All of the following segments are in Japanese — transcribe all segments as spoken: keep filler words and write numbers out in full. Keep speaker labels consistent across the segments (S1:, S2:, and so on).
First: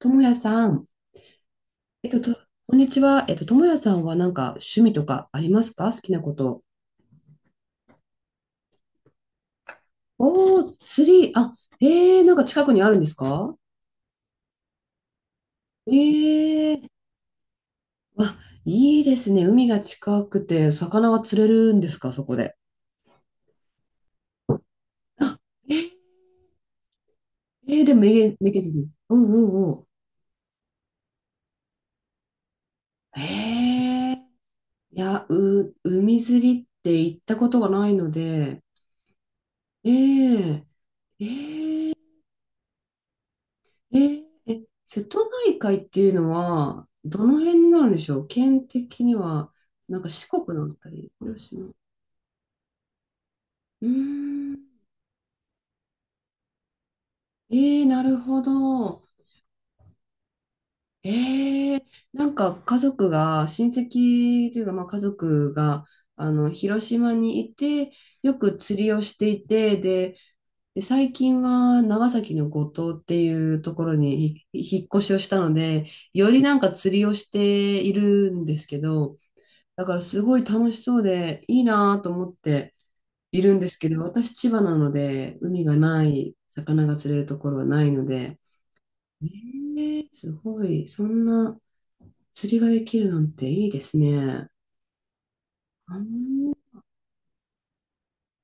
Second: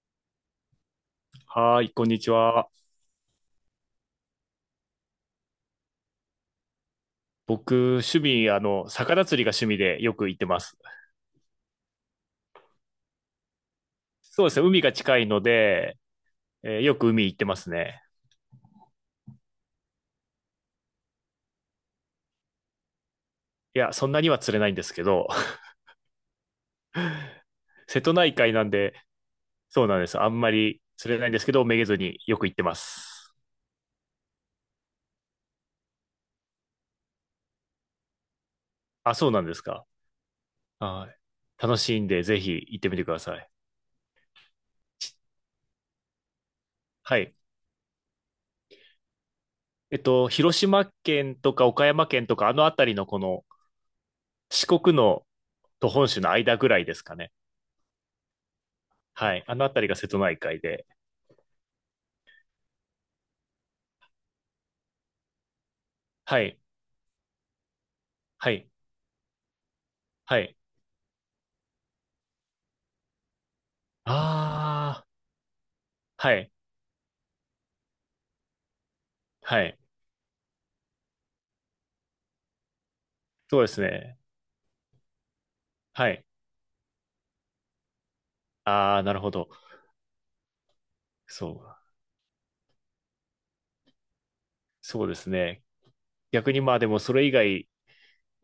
S1: ともやさん、
S2: はーい、こ
S1: え
S2: ん
S1: っ
S2: に
S1: と、
S2: ち
S1: と
S2: は。
S1: こんにちは。えっと、ともやさんはなんか趣味とかありますか？好きなこと。
S2: 僕、趣味、あの、魚釣りが趣味でよく行って
S1: お
S2: ま
S1: ー、
S2: す。
S1: 釣り、あ、えー、なんか近くにあるんですか？
S2: そうですね、海が近いので、
S1: え
S2: えー
S1: ー、
S2: よく海行ってますね。
S1: わ、いいですね。海が近くて、魚が釣れるんですか？そこで。
S2: いや、そんなには釣れないんですけど、
S1: あ、えー、えーでも
S2: 瀬
S1: め
S2: 戸内
S1: げ、め
S2: 海
S1: げ
S2: なん
S1: ずに。
S2: で、
S1: うんうん
S2: そ
S1: う
S2: うなんです。あんまり釣れないんですけど、めげずによく行ってま
S1: ん。
S2: す。
S1: えー、いや、う、海釣りって行ったことがないので、
S2: あ、そうなんですか？
S1: えー
S2: はい。楽しいんで、ぜひ行ってみてください。
S1: えーえ、瀬
S2: ち
S1: 戸内海っていうのは、
S2: は
S1: ど
S2: い。
S1: の辺になるんでしょう？県的には、
S2: え
S1: な
S2: っ
S1: んか四
S2: と、
S1: 国
S2: 広
S1: のあ
S2: 島
S1: たり、
S2: 県
S1: 広
S2: と
S1: 島。
S2: か
S1: う
S2: 岡山県とか、あの辺りのこの
S1: ーん。
S2: 四国のと本州の間ぐらいですかね。
S1: えー、なるほど。
S2: はい。あの辺りが瀬戸内海で。
S1: えー、なんか家族が、親戚というか、まあ、家族が、あ
S2: は
S1: の、
S2: い。
S1: 広島にいて、よ
S2: は
S1: く
S2: い。
S1: 釣りをしていて、で、
S2: はい。
S1: で、最近は長崎の五島っていうところにひ引っ越
S2: あ
S1: しをしたので、
S2: あ、
S1: よ
S2: は
S1: り
S2: い。
S1: なんか釣りをしているんですけど、
S2: はい。
S1: だからすごい楽しそうでいいなと思っている
S2: そ
S1: ん
S2: う
S1: で
S2: で
S1: す
S2: す
S1: けど、
S2: ね。
S1: 私千葉なので海がな
S2: はい。
S1: い、魚が釣れるところはないので、
S2: ああ、なる
S1: え
S2: ほど。
S1: ーすごい、そん
S2: そ
S1: な
S2: う。
S1: 釣りができるなんていいですね。
S2: そうですね。
S1: う
S2: 逆
S1: ん、
S2: にまあでもそれ以外、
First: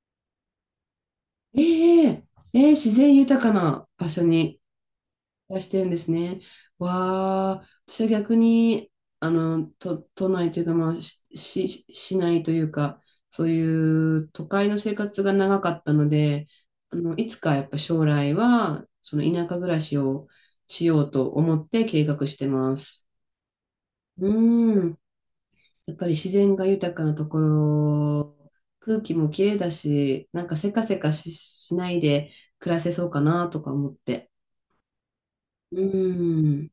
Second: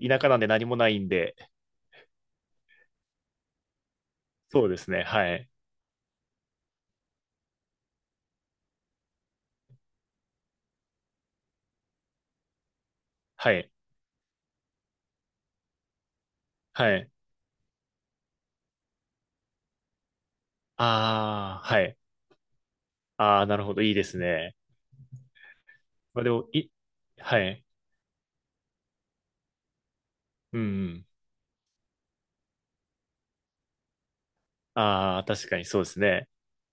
S2: 田舎なんで何もないんで、
S1: ええええ自然豊かな場所に
S2: そうですね。はい。
S1: らしてるんですね。わあ、私は逆に、あの、都、都内というか、まあ、し、し市内というか、そう
S2: はい。
S1: いう都会の生活が長かったので、あ
S2: はい。
S1: の、いつかやっぱ将来は、その田舎暮らしをしようと思
S2: あ
S1: っ
S2: あ、は
S1: て
S2: い。
S1: 計画してます。
S2: ああ、なるほど。いいです
S1: う
S2: ね。
S1: ーん。やっぱり
S2: まあ
S1: 自
S2: でも、
S1: 然が
S2: い、
S1: 豊かなとこ
S2: はい。
S1: ろ、空気も綺麗だし、なんか
S2: う
S1: せかせ
S2: ん。
S1: かし、しないで暮らせそうかなとか思って。
S2: ああ、確かに
S1: う
S2: そうですね。
S1: ーん。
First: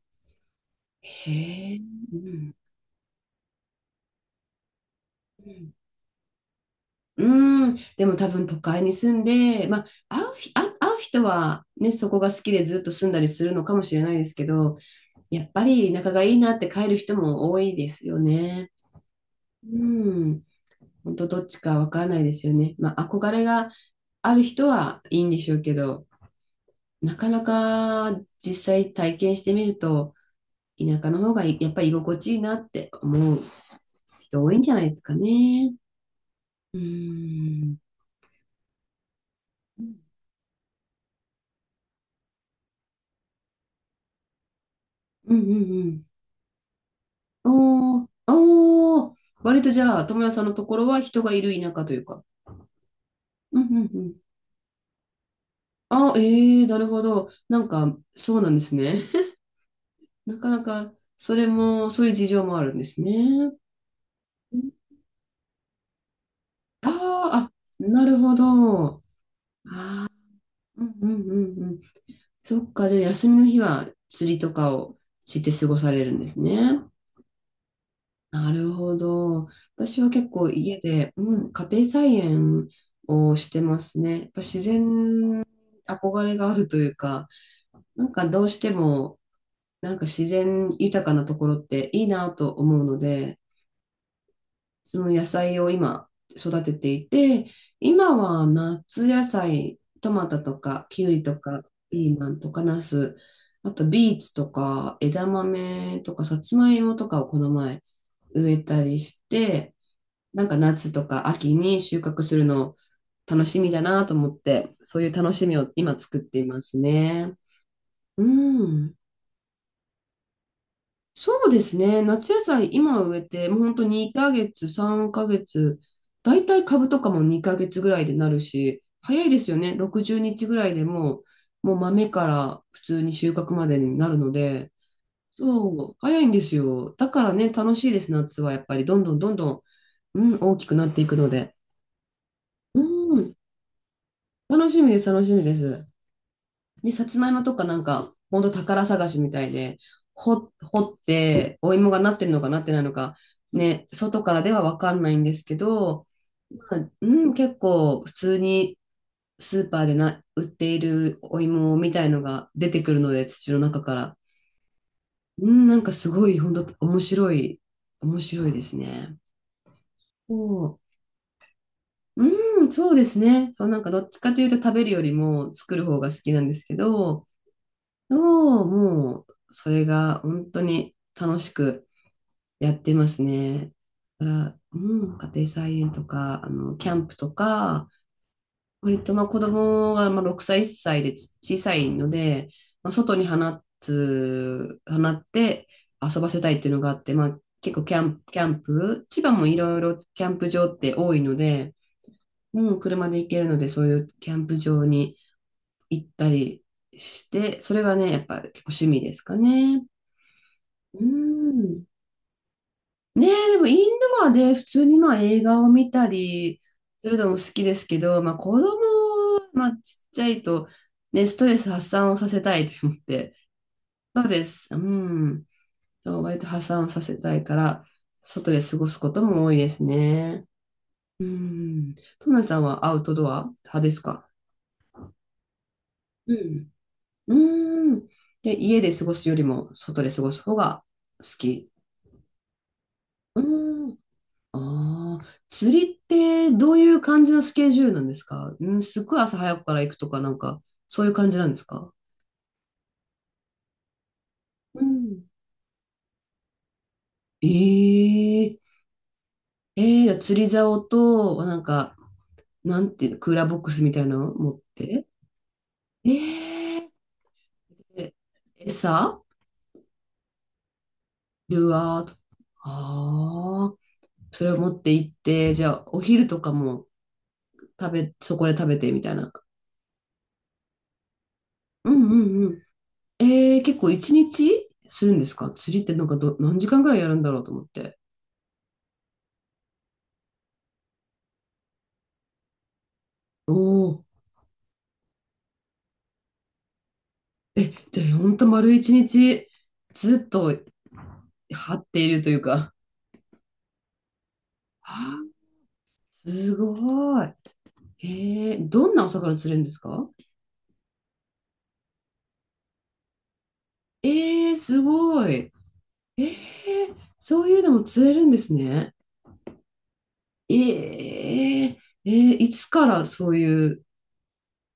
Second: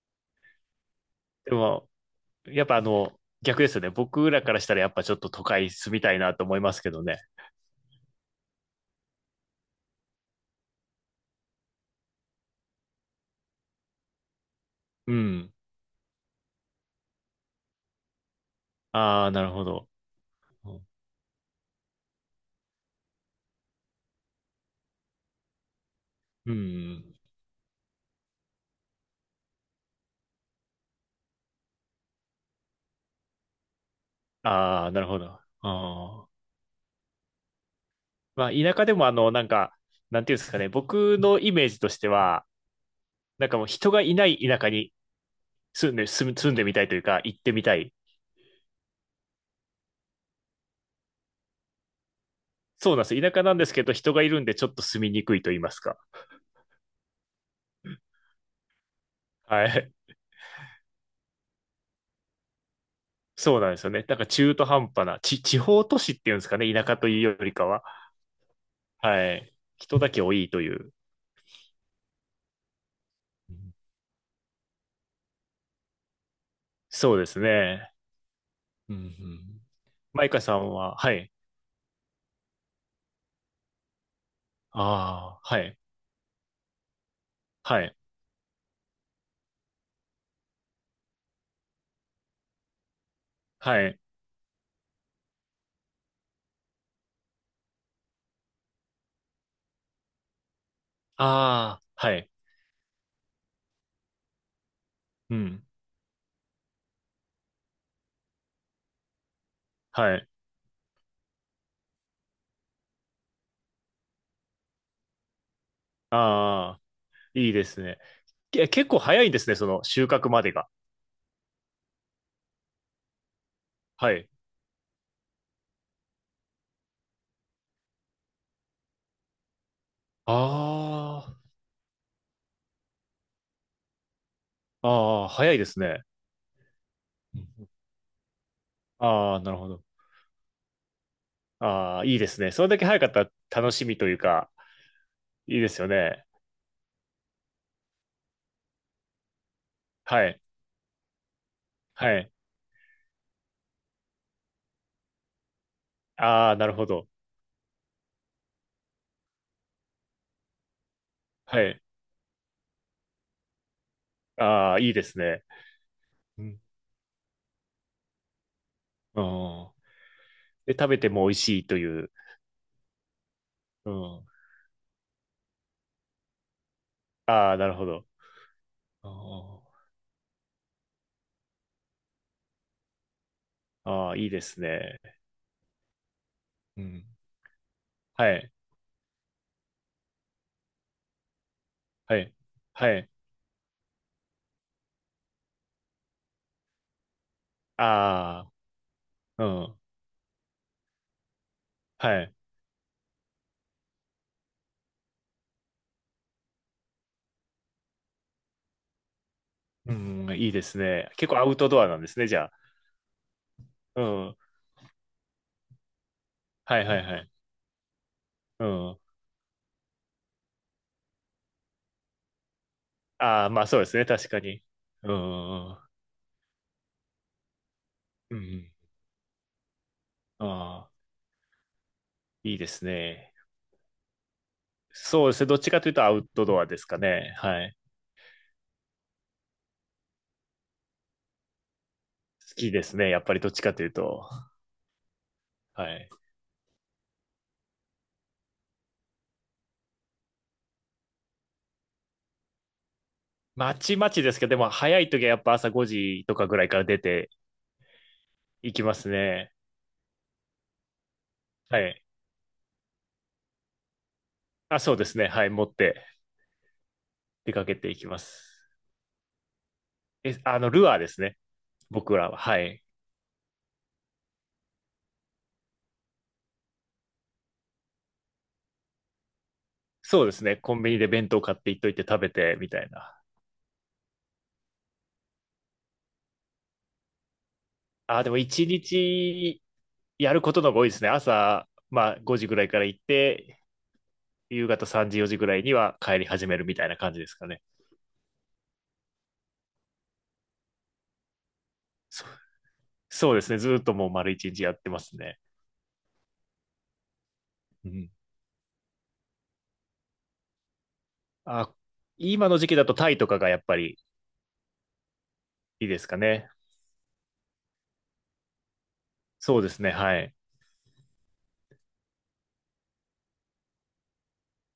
S1: へ
S2: で
S1: え、
S2: も、
S1: うん、
S2: やっぱあの、逆ですよね。僕らからしたらやっぱちょっと都
S1: う
S2: 会
S1: ん、
S2: 住みたいなと思いますけどね。
S1: うーん、でも多分都会に住んで、まあ、会うひ、あ、会う人は、ね、そこが好きでずっと住んだりするのかもしれないですけど、
S2: う
S1: やっ
S2: ん。
S1: ぱり仲がいいなって帰る人も多いですよね。
S2: ああ、なるほ
S1: う
S2: ど。
S1: ん、
S2: うん。
S1: 本当どっちかわからないですよね。まあ、憧れがある人はいいんでしょうけど、
S2: うん。
S1: なかなか実際体験してみると、田舎の方がいやっぱり居心地いいなって思う人多いんじゃな
S2: あ
S1: い
S2: あ、
S1: で
S2: な
S1: す
S2: る
S1: か
S2: ほど。
S1: ね。
S2: あー、
S1: うん
S2: まあ、田舎でもあの、なんか、
S1: うん
S2: なんていうんですかね、僕のイメージとしては、なんかもう人がいない田舎に
S1: うんう
S2: 住ん
S1: ん
S2: で、住む、住んでみたいというか、行っ
S1: う
S2: てみたい。
S1: ん。あーあー、あ、割とじゃあ、友也さんのところは人がいる田舎というか。
S2: そうなんです。田舎なん
S1: うん
S2: で
S1: う
S2: すけ
S1: ん
S2: ど、
S1: う
S2: 人
S1: ん。
S2: がいるんでちょっと住みにくいと言いますか。
S1: あ、ええーなるほど。なんか、そうなんですね。
S2: はい。
S1: なかなか、それも、そういう事情もあるんですね。
S2: そうなんですよね。なんか中途半端な、ち、地方都市っていうんですかね、田
S1: あ
S2: 舎というよ
S1: あ、あ、
S2: りかは。
S1: なるほど。あ
S2: はい。人
S1: あ、
S2: だけ多いとい
S1: う
S2: う。
S1: んうんうんうん。そっか、じゃあ、休みの
S2: う
S1: 日
S2: ん。
S1: は釣りとかをして過ごされるんですね。
S2: そうですね。
S1: なる
S2: う
S1: ほ
S2: んう
S1: ど。
S2: ん。
S1: 私は
S2: マ
S1: 結
S2: イカ
S1: 構
S2: さん
S1: 家
S2: は、
S1: で、
S2: は
S1: う
S2: い。
S1: ん、家庭菜園をしてますね。やっぱ自
S2: あ
S1: 然に
S2: あ、はい。
S1: 憧れがあるというか、
S2: はい。
S1: なんかどうしても、なんか自然豊かなところっていいなと思うので、
S2: はい。
S1: その野菜を今育てていて、今は夏野菜、トマトとかキュウリとか
S2: ああ、
S1: ピ
S2: は
S1: ー
S2: い。
S1: マンとかナス、あとビーツとか枝
S2: うん。
S1: 豆とかさつまいもとかをこの前植えたりして、
S2: はい。
S1: なんか夏とか秋に収穫するの楽しみだなと思って、そういう楽しみを今作っています
S2: ああ、
S1: ね。
S2: いいですね。
S1: う
S2: け、結
S1: ん。
S2: 構早いんですね、その収穫までが。
S1: そうですね。夏野菜今植えて、もう本当に
S2: はい。
S1: にかげつ、さんかげつ、だいたい株とかもにかげつぐらいでなるし、早いですよね。ろくじゅうにちぐらいでも
S2: あ
S1: う、もう豆から普通に収穫までになるので、
S2: あ、ああ、早いです
S1: そう、
S2: ね。
S1: 早いんですよ。だから
S2: う
S1: ね、
S2: ん。
S1: 楽しいです、夏はやっぱり。どんどんど
S2: あ
S1: ん
S2: あ、なる
S1: ど
S2: ほど。
S1: ん、うん、大きくなっていくので。
S2: ああ、いいですね。それだ
S1: う
S2: け早かったら
S1: ん、
S2: 楽しみというか、
S1: 楽しみです、楽しみで
S2: いいです
S1: す。
S2: よね。
S1: で、さつまいもとかなんか、ほんと宝探しみたいで、
S2: はい。
S1: 掘、掘って、お芋がなっ
S2: は
S1: てる
S2: い。
S1: のかなってないのか、ね、外からではわかんないんですけど、
S2: ああ、なる
S1: ま
S2: ほ
S1: あ、う
S2: ど。
S1: ん、結構普通にスーパーでな、売っているお
S2: は
S1: 芋
S2: い。
S1: みたいのが出てくるので、土の中から。
S2: ああ、いいですね。
S1: うん、なんかすごい、
S2: う
S1: 本
S2: ん、
S1: 当面白い、面白いですね。
S2: うん。
S1: そ
S2: で、食べても美味しいという。
S1: う、うん、そうですね。そう、なんか
S2: う
S1: どっち
S2: ん。
S1: かというと食べるよりも作る方が好きなんですけど、
S2: ああ、なるほど。
S1: の、
S2: あ
S1: もう、それが本当に楽しくやってますね。
S2: あ、ああ
S1: だ
S2: いい
S1: か
S2: で
S1: ら、
S2: すね。
S1: うん、家庭菜園とか、あの、
S2: う
S1: キャ
S2: ん。
S1: ンプとか、
S2: はい。
S1: 割とまあ子供がまあろくさい、いっさいでち小さいの
S2: はい。
S1: で、まあ、
S2: はい。
S1: 外に放つ、放って遊ばせたいっていうのがあって、まあ結構キャンプ、キャ
S2: あ
S1: ンプ、千葉
S2: あ、
S1: も
S2: う
S1: いろ
S2: ん。
S1: いろキャンプ場って多いので、
S2: はい。
S1: うん、車で行けるので、そういうキャンプ場に行ったりして、それがね、やっぱ結構趣味ですかね。
S2: うん、いいです
S1: うー
S2: ね。結構アウトド
S1: ん。
S2: アなんですね、じゃあ。
S1: ねえ、でもイン
S2: う
S1: ドア
S2: ん。
S1: で普通にまあ映画を見たり
S2: はいはい
S1: する
S2: は
S1: の
S2: い。
S1: も好きですけど、まあ子
S2: う
S1: 供、
S2: ん。
S1: まあちっちゃいとね、ストレス発散をさせたいと思って。
S2: ああ、まあそうですね、
S1: そう
S2: 確か
S1: で
S2: に。
S1: す。う
S2: う
S1: ん。
S2: ん。
S1: そう、割と発散をさせたいから、
S2: う
S1: 外で
S2: ん。
S1: 過ごすことも多いですね。
S2: ああ、
S1: うん。トム
S2: い
S1: さ
S2: い
S1: ん
S2: です
S1: はアウトド
S2: ね。
S1: ア派ですか？
S2: そうですね、どっちかというとアウ
S1: う
S2: トドア
S1: ん。
S2: ですかね。はい。
S1: うん。で、家で過ごすよりも外で過ごす方が好き。
S2: 好きですね、やっぱり
S1: う
S2: どっちかという
S1: ーん。
S2: と。
S1: ああ、釣
S2: は
S1: りっ
S2: い。
S1: てどういう感じのスケジュールなんですか？うん、すっごい朝早くから行くとか、なんか、そういう感じなんですか？
S2: まちまちですけど、でも
S1: う
S2: 早い
S1: ん。
S2: 時はやっぱ朝ごじとかぐらいから出て
S1: ええ
S2: いきますね。
S1: えー、じゃあ釣り竿と、なん
S2: は
S1: か、
S2: い。
S1: なんていうの、クーラーボックスみたいなのを持っ
S2: あ、そうで
S1: て。
S2: すね、はい、持って
S1: ええ
S2: 出かけていき
S1: え
S2: ます。
S1: 餌
S2: え、あの、ルアーですね、
S1: ルアーと。
S2: 僕らは。はい。
S1: ああ、それを持って行って、じゃあ、お昼とかも食べ、そこで食べてみたいな。
S2: そうですね。コンビニで弁当買っていっと
S1: う
S2: いて食べ
S1: んう
S2: て
S1: ん。
S2: みたいな。
S1: えー、結構一日するんですか？釣りってなんかど、何時間ぐらいやるんだろうと思って。
S2: あーでも一日やることの方が多いですね。朝、まあごじぐらいから行っ
S1: お
S2: て、
S1: お。
S2: 夕方さんじ、よじぐらいには帰り始めるみたいな感じですかね。
S1: え、じゃあほんと丸一日ずっと張っている
S2: そ、
S1: というか。
S2: そうですね。ずーっともう丸一日やって
S1: は
S2: ます
S1: あ、
S2: ね。
S1: すごい。
S2: う
S1: え
S2: ん。
S1: ー、どんなお魚釣れるんですか？
S2: あ、今の時期だとタイとかがやっぱり
S1: えー、すごい。
S2: いいですか
S1: えー、
S2: ね。
S1: そういうのも釣れるんですね。
S2: そうですね。はい。
S1: えー、えーいつからそういう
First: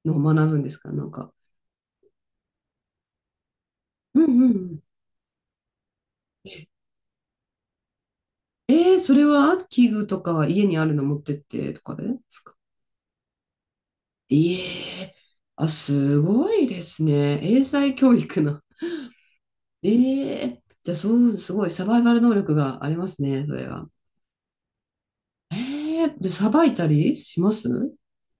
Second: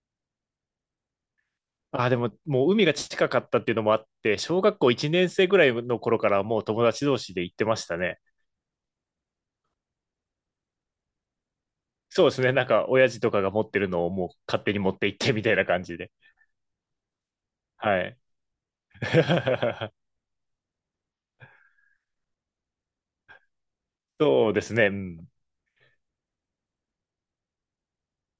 S1: のを学ぶんですか？なんか。
S2: あ、でももう海が近かったっていうのもあっ
S1: うんう
S2: て、
S1: んう
S2: 小学
S1: ん。
S2: 校いちねん生ぐらいの頃からもう友達同士で行ってましたね。
S1: えー、それは器具とか家にあるの持ってってとかで
S2: そうで
S1: す
S2: すね。
S1: か？
S2: なんか、親父とかが持ってるのをもう
S1: え
S2: 勝手に持って行
S1: え
S2: ってみたいな
S1: あ、
S2: 感じで。
S1: すごいですね。英才
S2: は
S1: 教
S2: い。
S1: 育の。ええじゃあ、そう、すごいサバイバル能力がありますね、それは。
S2: そうですね。うん。
S1: ええで、さばいたりします？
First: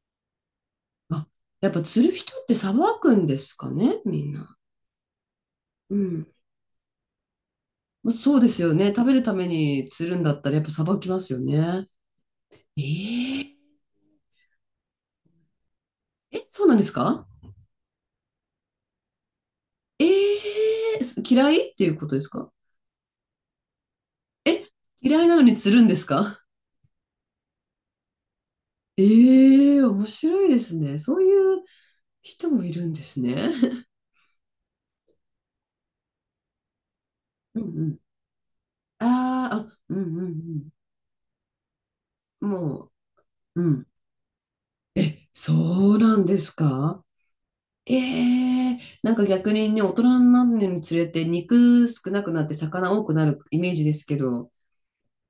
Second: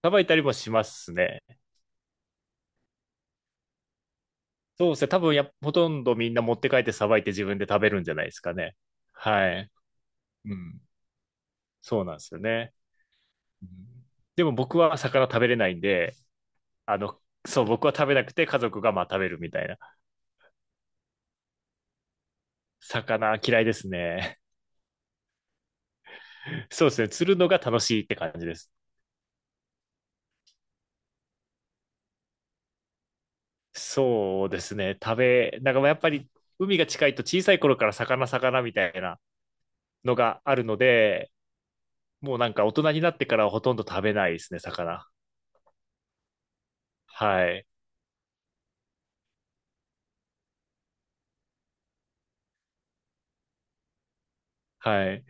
S2: さばいたりもします
S1: あ、
S2: ね。
S1: やっぱ釣る人ってさばくんですかね、みんな。
S2: そうですね。多分や、ほと
S1: う
S2: んどみ
S1: ん。
S2: んな持って帰ってさばいて自分で食べるん
S1: ま
S2: じ
S1: あ
S2: ゃないで
S1: そう
S2: す
S1: で
S2: か
S1: すよ
S2: ね。
S1: ね。食べるため
S2: はい。
S1: に釣るんだった
S2: う
S1: ら、やっぱ
S2: ん。
S1: さばきますよね。
S2: そうなんですよね。
S1: え
S2: うん。でも僕は魚食べれないんで、
S1: ええ、そうなんです
S2: あの、
S1: か？
S2: そう、僕は食べなくて家族がまあ食べるみたいな。
S1: ええ嫌いっていうことですか？
S2: 魚嫌いですね。
S1: え、嫌いなのに釣るんですか？
S2: そうですね。釣るのが楽しいって感じです。
S1: ええー面白いですね。そういう人もいるんですね。
S2: そうですね。食べ、なんかまあやっぱり海が近いと小さ い
S1: うんう
S2: 頃から
S1: ん。
S2: 魚魚みたいな
S1: あーあ、う
S2: の
S1: んう
S2: がある
S1: ん
S2: ので、もう
S1: う
S2: な
S1: ん。
S2: んか大
S1: も
S2: 人になってからはほ
S1: う、う
S2: とんど
S1: ん。
S2: 食べないですね、魚。
S1: え、そうなんですか？
S2: はい。
S1: ええーなんか逆にね、大人になるにつれて肉少なくなって魚多くなるイメージですけど、
S2: はい。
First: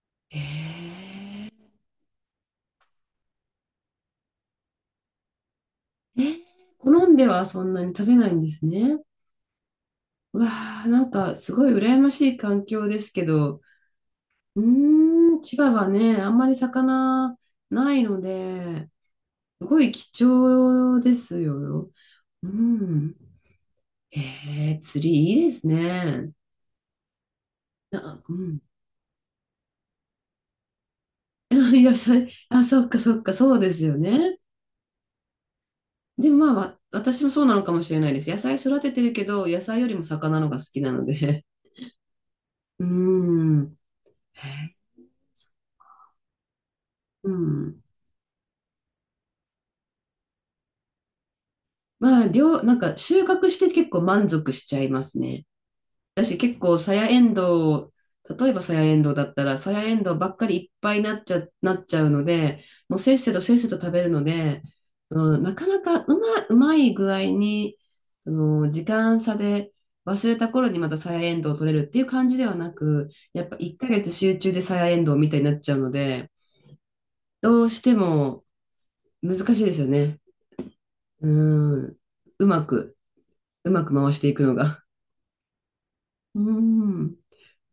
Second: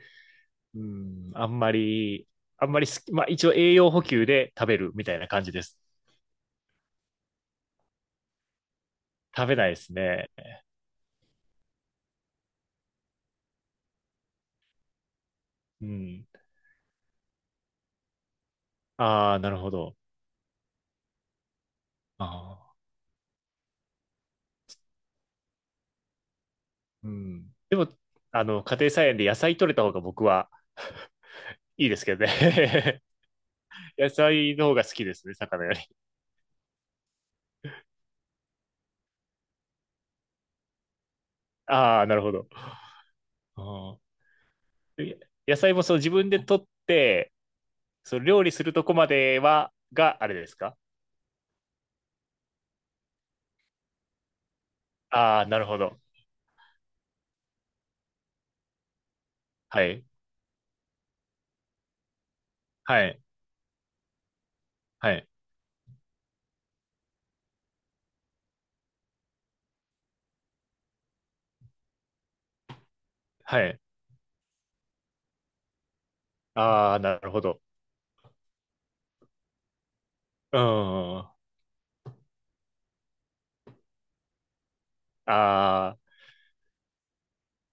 S2: うん、あ
S1: ええ
S2: んまり、あんまり好き、まあ一応栄養補給で食べるみたいな感じです。
S1: ーえ、好んではそんなに食べないんですね。
S2: 食べないですね。
S1: うわあ、なんかすごい羨ましい環境ですけど、うーん、千葉
S2: う
S1: はね、
S2: ん。
S1: あんまり魚ないので、
S2: ああ、なる
S1: す
S2: ほ
S1: ごい
S2: ど。
S1: 貴重ですよ。
S2: あ
S1: う
S2: あ、
S1: ん。えー、釣りいいですね。
S2: うん。でも、
S1: あ、う
S2: あ
S1: ん。
S2: の、家庭菜園で野菜取れた方が僕は いい
S1: 野
S2: ですけどね。
S1: 菜、あ、そっか そっか、そうですよ
S2: 野
S1: ね。
S2: 菜の方が好きですね、魚より。
S1: でもまあ、わ私もそうなのかもしれないです。野菜育ててるけど、野菜よりも魚のが好きなので。
S2: ああ、なるほど。
S1: うん。
S2: ああ、
S1: へー、
S2: え野菜もそう自分で取っ
S1: う
S2: て、
S1: ん。
S2: そう料理するとこまでは、があれですか？
S1: まあ、量、なんか収穫して結構満足しちゃいます
S2: あ
S1: ね。
S2: あー、なるほど。
S1: 私結構サヤエンド例えばサヤエンドだったら、サヤ
S2: は
S1: エン
S2: い。
S1: ドばっかりいっぱいになっちゃ、なっちゃうので、もう
S2: は
S1: せっ
S2: い。
S1: せとせっせと食べるので、
S2: は
S1: そ
S2: い。
S1: のなかなかうま、うまい具合に、その時間差で忘れた頃にまたサヤエンドを取れるっていう感じではなく、やっぱ
S2: は
S1: 1
S2: い。
S1: ヶ月集中でサヤエンドみたいになっちゃうので、
S2: ああ、なるほど。
S1: どうしても難しいですよね。
S2: うん。
S1: う
S2: あ
S1: ん。うまく、うまく回していくのが。
S2: あ。
S1: うん。